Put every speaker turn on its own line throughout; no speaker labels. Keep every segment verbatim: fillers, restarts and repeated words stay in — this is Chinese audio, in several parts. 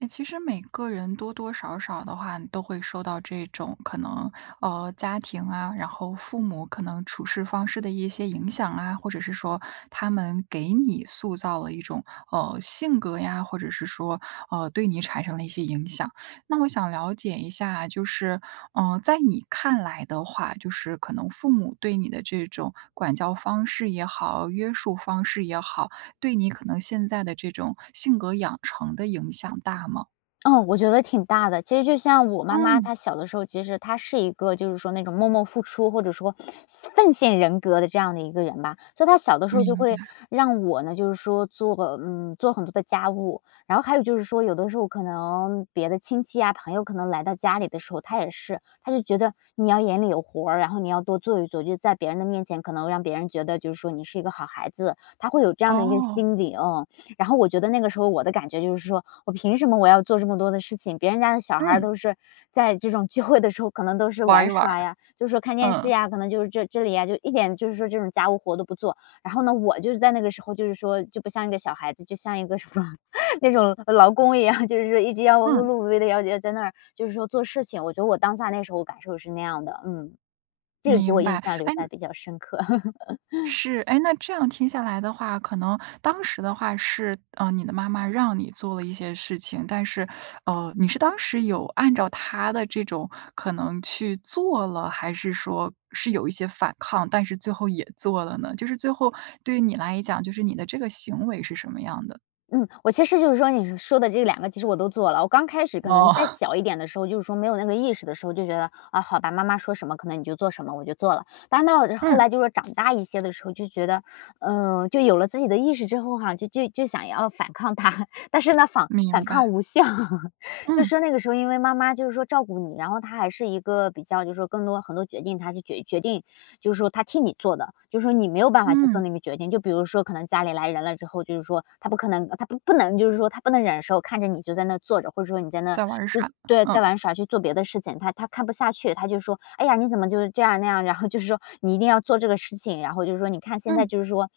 哎，其实每个人多多少少的话，都会受到这种可能，呃，家庭啊，然后父母可能处事方式的一些影响啊，或者是说他们给你塑造了一种，呃，性格呀，或者是说，呃，对你产生了一些影响。那我想了解一下，就是，呃，在你看来的话，就是可能父母对你的这种管教方式也好，约束方式也好，对你可能现在的这种性格养成的影响大吗？
哦，我觉得挺大的。其实就像我妈妈
嗯。
她小的时候，其实她是一个就是说，那种默默付出，或者说奉献人格的这样的一个人吧。所以她小的时候就
明
会
白。
让我呢就是说做，嗯，做很多的家务，然后还有就是说有的时候可能别的亲戚呀朋友可能来到家里的时候，她也是，她就觉得你要眼里有活儿，然后你要多做一做，就是在别人的面前可能让别人觉得就是说你是一个好孩子，她会有这样的一个
哦。
心理哦。然后我觉得那个时候我的感觉就是说，我凭什么我要做这么多的事情？别人家的小孩儿
嗯。
都是在这种聚会的时候，可能都是
玩
玩
一玩。
耍呀，就是说看电视
嗯。
呀，可能就是这这里呀一点，就是说这种家务活都不做，然后呢我就是在那个时候就是说就不像一个小孩子，就像一个什么，那种劳工一样，就是说一直要碌
嗯。
碌无为地要在那儿就是说做事情。我觉得我当下那时候感受是那样的，嗯，这个给
明
我印
白，
象留
哎
下比较深刻。
是，哎，那这样听下来的话，可能当时的话是，呃，你的妈妈让你做了一些事情，但是，呃，你是当时有按照她的这种可能去做了？还是说是有一些反抗，但是最后也做了呢？就是最后对于你来讲，就是你的这个行为是什么样的？
嗯，我其实就是说，你说的这两个其实我都做了。我刚开始可
哦。
能再 小一点的时候，就是说没有那个意识的时候，就觉得，哦，好吧，妈妈说什么可能你就做什么，我就做了。但到后
嗯。
来就是长大一些的时候，就觉得，嗯，就有了自己的意识之后哈，就就想要反抗她，但是呢，反反
明白。
抗无效。就是
嗯。
说那个时候因为妈妈就是说照顾你，然后她还是一个，比较就是说更多很多决定，她就决决定。就是说她替你做的，就说你没有办法去做
嗯。
那个决定，就比如说可能家里来人了之后，就是说她不可能，她不不能就是说她不能忍受，看着你就在那坐着，或者说你在那
在玩耍，
对，在
嗯。
玩耍去做别的事情。她她看不下去，她就说，哎呀，你怎么就这样，那样，然后就是说，你一定要做这个事情，然后就是说你看现在
嗯。
就是说，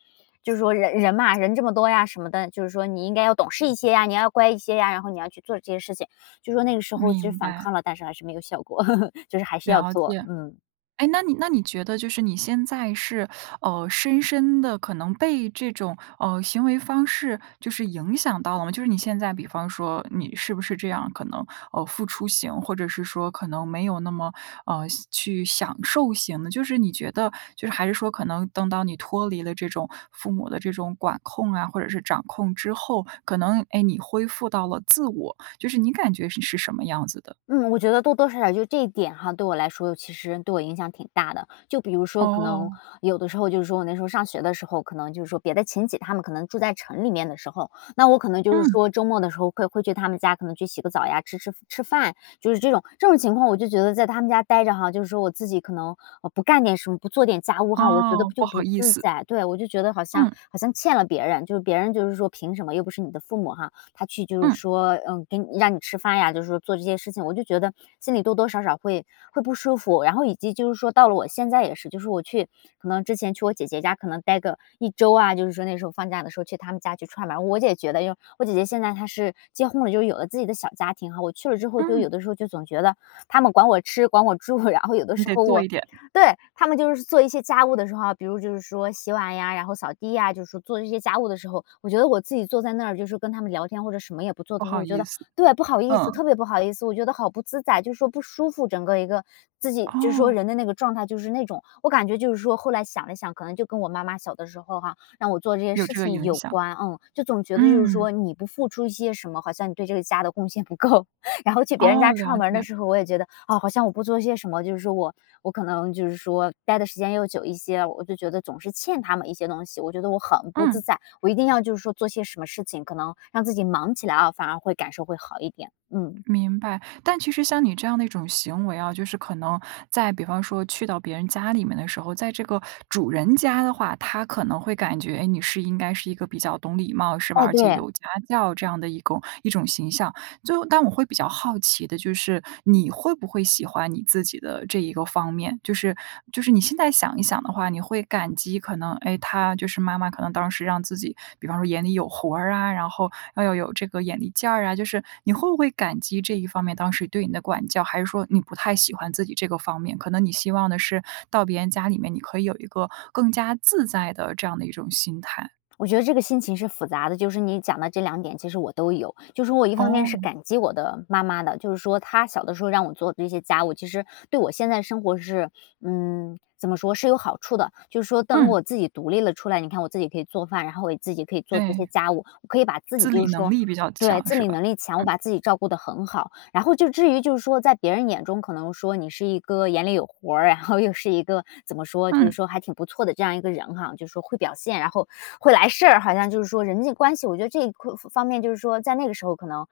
就是说人人嘛，人这么多呀什么的，就是说你应该要懂事一些呀，你要乖一些呀，然后你要去做这些事情。就说那个时候是
明
反
白。
抗了，但是还是没有效果，就是还是要
了
做，
解，
嗯。
诶，那你那你觉得就是你现在是，呃，深深地可能被这种，呃，行为方式，就是影响到了吗？就是你现在比方说，你是不是这样可能，呃，付出型，或者是说可能没有那么，呃，去享受型的。就是你觉得就是还是说，可能等到你脱离了这种父母的这种管控啊，或者是掌控之后，可能，诶，你恢复到了自我，就是你感觉你是什么样子的？
嗯，我觉得多多少少就这一点哈，对我来说，其实对我影响挺大的。就比如说可能，
哦。
有的时候就是说我那时候上学的时候，可能就是说别的亲戚他们可能住在城里面的时候，那我可能就是
嗯。
说周末的时候会会去他们家可能去洗个澡呀，吃吃吃饭，就是这种，这种情况我就觉得在他们家待着哈。就是说我自己可能，呃，不干点什么，不做点家务哈，我觉得
哦，
就
不好
不
意
自
思。
在。对，我就觉得好像
嗯。
好像欠了别人，就别人就是说，凭什么又不是你的父母哈。他去就是
嗯。
说嗯，给让你吃饭呀，就是说做这些事情，我就觉得，心里多多少少会会不舒服。然后以及就是说到了我现在也是，就是我去可能之前去我姐姐家可能呆个，一周啊，就是说那时候放假的时候去他们家去串门儿。我姐觉得就我姐姐现在她是结婚了，就有了自己的小家庭哈，我去了之后就
嗯。
有的时候就总觉得，他们管我吃管我住，然后有的
你
时
得
候
做
我
一点。
对！他们就是做一些家务的时候啊，比如就是说洗碗呀，然后扫地呀，就是做一些家务的时候，我觉得我自己坐在那儿就是跟他们聊天，或者什么也不做
不
的时候，
好
我觉
意
得
思，
对，不好意思，
嗯。
特别不好意思。我觉得好不自在，就是说不舒服整个儿一个儿，自己就是说
哦。
人的那个状态就是那种。我感觉就是说后来想了想，可能就跟我妈妈小的时候哈，让我做这些
有
事
这个
情
影
有
响，
关，嗯，就总觉得就是
嗯。
说你不付出一些什么，好像你对这个家的贡献不够。然后去别人
哦，
家
了
串门儿的
解。
时候，我也觉得，哦，好像我不做些什么，就是说我我可能就是说，待的时间又久一些，我就觉得总是欠他们一些东西，我觉得我很不自
嗯。
在。我一定要就是说做些什么事情，可能让自己忙起来哦，反而会感受会好一点，嗯。
明白，但其实像你这样的一种行为啊，就是可能在比方说去到别人家里面的时候，在这个主人家的话，他可能会感觉你是应该是一个比较懂礼貌是吧？
哎，
而且
对。
有家教这样的一种一种形象。最后但我会比较好奇的就是，你会不会喜欢你自己的这一个方面？就是就是你现在想一想的话，你会感激可能，诶，她就是妈妈可能当时让自己，比方说眼里有活儿啊，然后，要有这个眼力见儿啊。就是你会不会感激这一方面当时对你的管教，还是说你不太喜欢自己这个方面，可能你希望的是到别人家里面，你可以有一个更加自在的这样的一种心态？
我觉得这个心情是复杂的，就是你讲的这两点其实我都有。就是我一方面是
哦。
感激我的妈妈的，就是说她小的时候让我做这些家务，其实，对我现在生活是，嗯，怎么说是有好处的。就是说当
嗯。
我自己独立了出来，你看我自己可以做饭，然后我自己可以做这些
对。
家务，我可以把自己
自
就
理
是
能
说
力比较
对，
强
自
是
理
吧？
能力强，我
嗯。
把自己照顾得很好。然后就至于就是说，在别人眼中可能说你是一个眼里有活儿，然后又是一个，怎么说就是
嗯。
说还挺不错的这样一个人哈。就是说会表现，然后会来事儿，好像就是说人际关系，我觉得这方方面就是说在那个时候可能，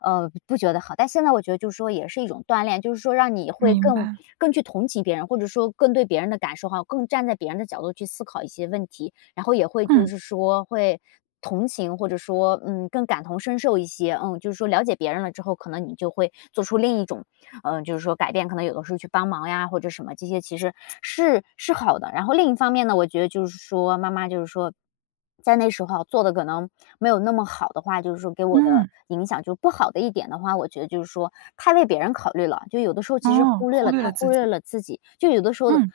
呃，不觉得好。但现在我觉得就是说也是一种锻炼，就是说让你会
明
更
白。
更去同情别人，或者说更对别人的感受哈，更站在别人的角度去思考一些问题。然后也会就
嗯。
是说，会同情，或者说，嗯，更感同身受一些，嗯，就是说了解别人了之后，可能你就会做出另一种，呃，就是说改变。可能有的时候去帮忙呀或者什么这些其实，是是好的，然后另一方面呢，我觉得就是说妈妈就是说，在那时候做的可能，没有那么好的话，就是说给我的
嗯。
影响就不好的一点的话，我觉得就是说，太为别人考虑了，就有的时候其实
哦，
忽略
忽
了
略
太
了自
忽略
己。
了自己。就有的时候，
嗯。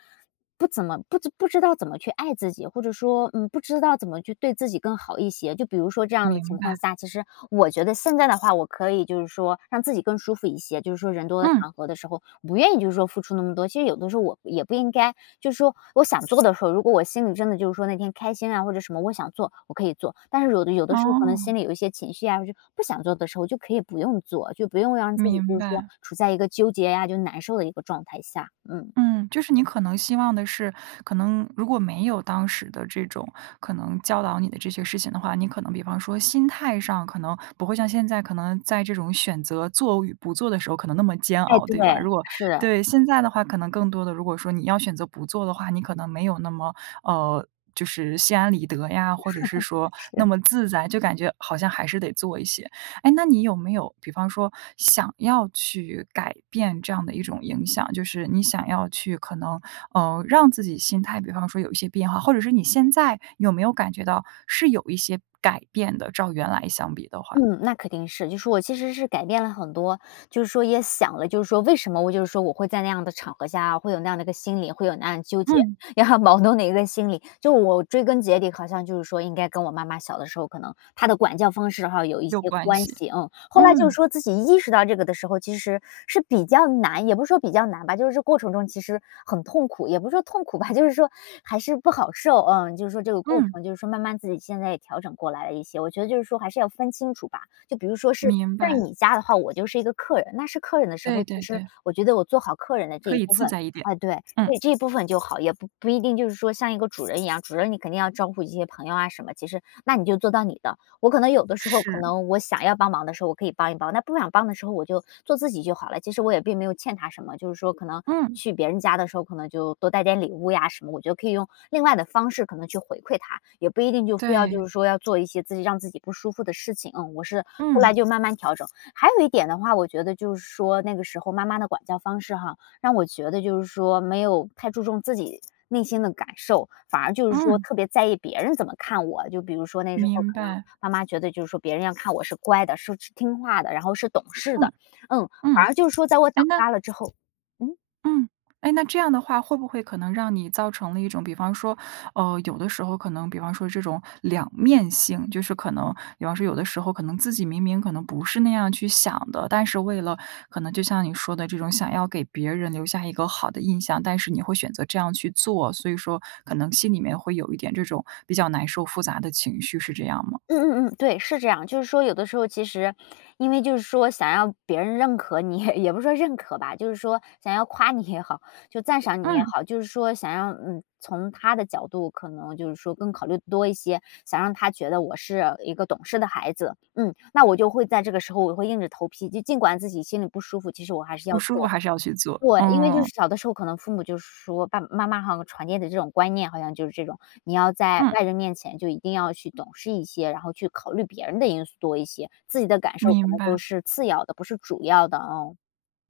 不怎么，不不知道怎么去爱自己，或者说，嗯，不知道怎么去对自己更好一些。就比如说这样的
明
情
白。
况下，其实，我觉得现在的话我可以就是说，让自己更舒服一些，就是说人多的
嗯。
场合的时候，不愿意就是说付出那么多。其实有的时候我，也不应该，就是说我想做的时候，如果我心里真的就是说那天开心啊或者什么我想做，我可以做，但是有的有的时候可能
哦。
心里有一些情绪呀，就不想做的时候就可以不用做。就不用让自己
明
就是说，
白。
处在一个纠结呀，就难受的一个状态下，嗯。
嗯，就是你可能希望的是，可能如果没有当时的这种可能教导你的这些事情的话，你可能比方说心态上可能不会像现在可能在这种选择做与不做的时候可能那么煎
哎，
熬，
对，
对吧。如果
是。
对，现在的话可能更多的如果说你要选择不做的话，你可能没有那么，呃，就是心安理得呀，或者是说 那
是。
么自在，就感觉好像还是得做一些。诶，那你有没有，比方说，想要去改变这样的一种影响？就是你想要去，可能，呃，让自己心态比方说有一些变化。或者是你现在，有没有感觉到是有一些改变的，照原来相比的话？
嗯，那肯定是，就是我其实是改变了很多。就是说也想了，就是说，为什么我就是说我会在那样的场合下，会有那样的一个心理，会有那样的纠结，
嗯。
也很矛盾的一个心理。就我追根结底好像就是说应该跟我妈妈小的时候，可能她的管教方式哈有一
有
些
关
关
系，
系。嗯，后来就
嗯。
说自己意识到这个的时候其实，是比较难也不是说比较难吧，就是这过程中其实很痛苦也不是说痛苦吧，就是说，还是不好受，嗯。就是说这个过
嗯。
程，就是说慢慢自己现在也调整过来了一些，我觉得就是说还是要分清楚吧。就比如说是，
明
在
白。
你家的话，我就是一个客人，那是客人的时候，
对
其
对
实，
对。
我觉得我做好客人的这
可
一
以
部
自
分。
在一点。
哎，对，
嗯。
这一部分就好，也不不一定就是说像一个主人一样，主人你肯定要照顾一些朋友啊什么，其实那你就做到你的。我可能有的时候可
是。
能，我想要帮忙的时候，我可以帮一帮，那不想帮的时候我就做自己就好了。其实我也并没有欠他什么，就是说可能
嗯。
去别人家的时候，可能就多带点礼物呀什么，我就可以用，另外的方式可能去回馈他。也不一定就非要
对。
就是说要做一些自己让自己不舒服的事情，嗯。我是，后
嗯。
来就慢慢调整，还有一点的话，我觉得就是说那个时候妈妈的管教方式哈，让我觉得就是说没有太注重自己内心的感受，反而就是说
嗯。
特别在意别人怎么看我。就比如说那时候
明
可能，
白。
妈妈觉得就是说别人要看我是乖的，是是听话的，然后是懂事的，
嗯，
嗯。
嗯，
反而就是说在我长
诶，那
大了之后，嗯。
嗯。诶，那这样的话会不会可能让你造成了一种，比方说，呃，有的时候可能比方说，这种两面性。就是可能比方说，有的时候可能自己明明可能不是那样去想的，但是为了可能就像你说的这种想要给别人留下一个好的印象，但是你会选择这样去做，所以说可能心里面会有一点这种比较难受复杂的情绪，是这样吗？
嗯嗯嗯，对，是这样。就是说有的时候其实，因为就是说想让别人认可你，也不是说认可吧，就是说想要夸你也好，就是说赞赏你也
嗯。
好，就是说想要，嗯，从她的角度，可能就是说更考虑多一些，想让她觉得我是一个懂事的孩子。嗯，那我就会在这个时候我会硬着头皮，就尽管自己心里不舒服，其实我还是
不
要
舒服
做。
还是要去做，
对，因为就
嗯。
是小的时候，可能父母就说，爸爸妈妈好像传递的这种观念，好像就是这种，你要在
嗯。
外人面前就一定要去懂事一些，然后去考虑别人的因素多一些，自己的感受可
明
能都
白。
是次要的，不是主要的，嗯。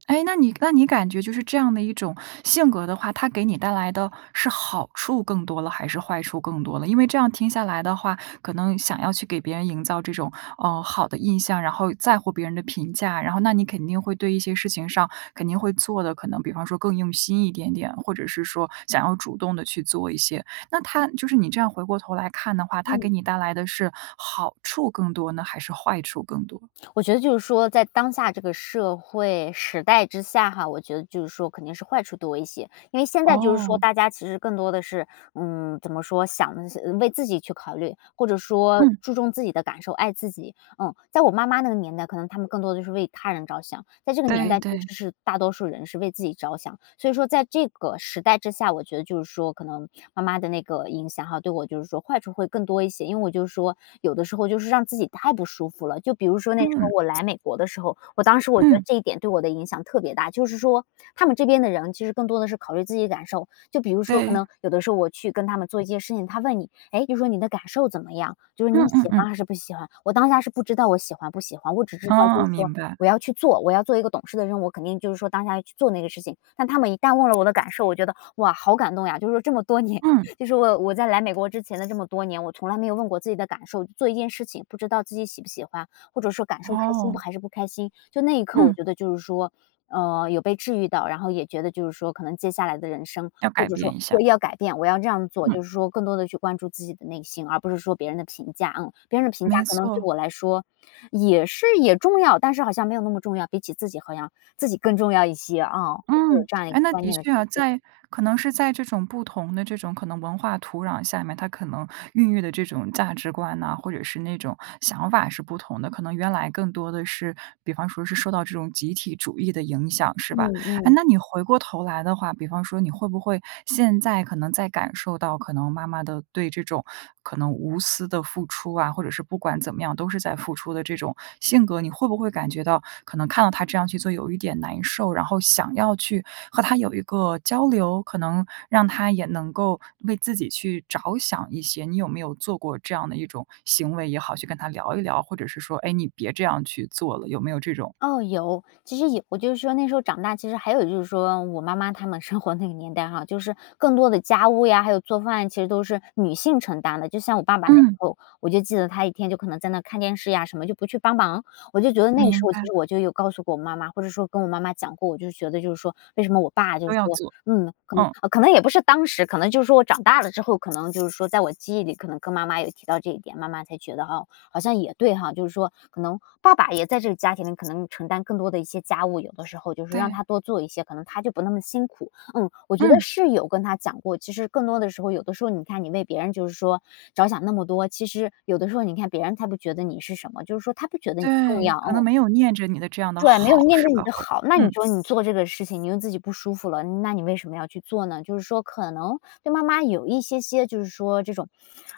诶，那你那你感觉就是这样的一种性格的话，它给你带来的是好处更多了，还是坏处更多了？因为这样听下来的话，可能想要去给别人营造这种，呃，好的印象，然后在乎别人的评价，然后那你肯定会对一些事情上肯定会做的，可能比方说，更用心一点点，或者是说想要主动地去做一些。那它就是你这样回过头来看的话，它
嗯。
给你带来的是，好处更多呢，还是坏处更多？
我觉得就是说在当下这个社会时代之下哈，我觉得就是说肯定是坏处多一些。因为现在就是说
哦。
大家其实更多地是，嗯，怎么说？想为自己去考虑，或者说
嗯。
注重自己的感受，爱自己，嗯。在我妈妈那个年代，可能他们更多地就是为他人着想，在这个年
对
代其
对。
实是大多数人是为自己着想。所以说在这个时代之下，我觉得就是说可能，妈妈的那个影响哈，对我就是说坏处会更多一些。因为我就是说有的时候让自己太不舒服了。就比如说那时候
嗯。
我来美国的时候，我当时我觉得
嗯。
这一点对我的影响特别大。就是说他们这边的人，其实更多地是考虑自己的感受。就比如说可
对。
能有的时候我去跟他们做一些事情，他问你说，诶，就是说你的感受怎么样？就是说
嗯
你喜
嗯嗯。
欢还是不喜欢？我当下是不知道我喜欢不喜欢。我只知道就
哦，
是说
明白。
我要去做，我要做一个懂事的人，我肯定就是说当下去做那个事情。但他们一旦问了我的感受，我觉得，哇，好感动呀。就是说这么多年，
嗯。
其实我我在来美国之前的这么多年，我从来没有问过自己的感受，做一件事情，不知道自己喜不喜欢，或者说感受开心
哦。
还是不开心，就那一刻我
嗯。
觉得就是说，嗯，有被治愈到。然后也觉得就是说可能接下来的人生，
要
或
改
者
变
说
一下。
对，要改变，我要这样做，
嗯。
就是说更多地去关注自己的内心，而不是说别人的评价，嗯。别人的评价
没
可能对
错。
我来说，也是也重要，但是好像没有那么重要，比起自己，好像自己更重要一些，嗯，会有
嗯，
这样一
哎，
个
那
观
的
念的
确
转
啊。
变。
在可能是在这种不同的这种可能文化土壤下面，它可能孕育的这种价值观呐，或者是那种想法是不同的。可能原来更多的是，比方说是受到这种集体主义的影响，是
嗯
吧？诶，
嗯。
那你回过头来的话，比方说你会不会，现在可能在感受到可能妈妈的对这种可能无私的付出啊，或者是不管怎么样，都是在付出的这种性格，你会不会感觉到可能看到她这样去做有一点难受，然后想要去和她有一个交流，可能让她也能够为自己去着想一些。你有没有做过这样的一种行为也好，去跟她聊一聊，或者是说，哎，你别这样去做了，有没有这种？
哦，有。其实有我就是说那时候长大，其实还有就是说我妈妈她们生活那个年代哈，就是更多的家务呀，还有做饭呀，其实都是女性承担的。就像我爸爸那时
嗯。
候，我就记得他一天就可能在那看电视呀什么，就不去帮忙。我就觉得那个时
明
候
白。
其实我就有告诉过我妈妈，或者说跟我妈妈讲过。我就觉得就是说，为什么我爸就
都要
说，
做，
嗯可能
嗯。
可能也不是当时，可能就是说我长大了之后可能就是说在我记忆里可能跟妈妈有提到这一点，妈妈才觉得，哦，好像也对哈。就是说可能爸爸也在这个家庭里可能承担更多的一些家务，有的时候就是让
对。
他多做一些，可能她就不那么辛苦，嗯，我觉得
嗯。
是有跟她讲过。其实更多的时候，有的时候你看你为别人就是说着想那么多，其实有的时候你看别人他不觉得你是什么，就是说他不觉得你重
对，
要，
可能
嗯。
没有念着你的这样的
对，没有
好，
念
是
对你
吧？
的
会
好，那你
嗯。
说你做这个事情，你又自己不舒服了，那你为什么要去做呢。就是说可能对妈妈有一些些，就是说这种，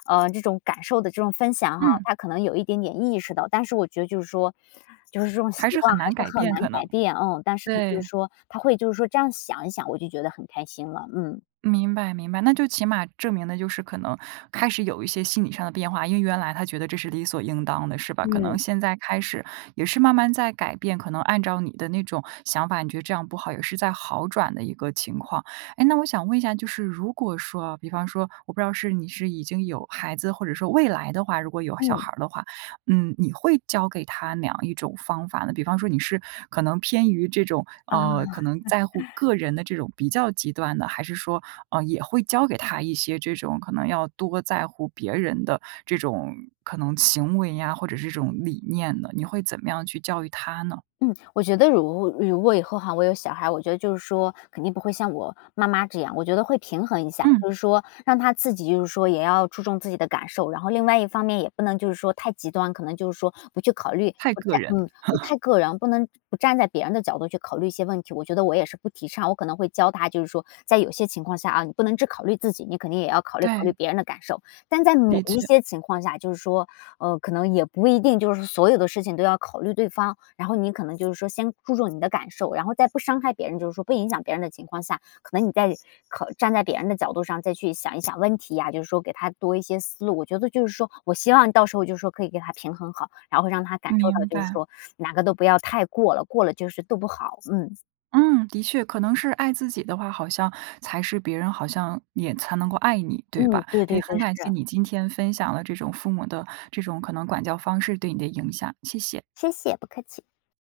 呃，这种感受的这种分享哈，
嗯。
她可能有一点点意识到。但是我觉得就是说，就是这种习
还是
惯
很
还
难改
是很
变，
难
可能。
改变，嗯，但是就是
对。
说她会就是说这样想一想，我就觉得很开心了，嗯。
明白明白，那就起码证明了，就是可能开始有一些心理上的变化，因为原来她觉得这是理所应当的，是吧？可能
嗯。
现在开始，也是慢慢在改变，可能按照你的那种想法，你觉得这样不好也是在好转的一个情况。诶，那我想问一下，就是如果说哦，比方说，我不知道是你是已经有孩子，或者说未来的话，如果有小
嗯。
孩儿的话，嗯，你会教给他哪样一种方法呢？比方说，你是可能偏于这种，
哦。
呃，可能在乎 个人的这种比较极端的，还是说，呃，也会教给他一些这种可能要多在乎别人的这种可能行为呀，或者是这种理念呢，你会怎么样去教育他呢？
嗯，我觉得如如果以后哈我有小孩哈，我觉得就是说肯定不会像我妈妈这样。我觉得会平衡一下，
嗯。
就是说让他自己就是说也要注重自己的感受，然后另外一方面也不能就是说太极端，可能就是说不去考虑
太
不
个
太
人。
嗯，对，太个人，不能不站在别人的角度去考虑一些问题，我觉得我也是不提倡。我可能会教他就是说在有些情况下啊，你不能只考虑自己，你肯定也要考虑考虑
对。
别人的感受。但在某
的
一
确。
些情况下，就是说，呃，可能也不一定就是所有的事情都要考虑对方，然后你可能就是说先注重你的感受，然后在不伤害别人，就是说不影响别人的情况下，可能你在站在别人的角度上再去想一想问题呀，就是说给他多一些思路。我觉得就是说我希望到时候就是说可以给他平衡好，然后让他感受到
明
就是
白。
说，哪个都不要太过了，过了就是都不好，嗯。
嗯，的确。可能是爱自己的话，好像才是别人好像也才能够爱你，对
嗯，
吧？
对
哎，也
对
很
对，
感谢
是。
你今天分享了这种父母的这种，可能管教方式对你的影响，谢谢。
谢谢，不客气。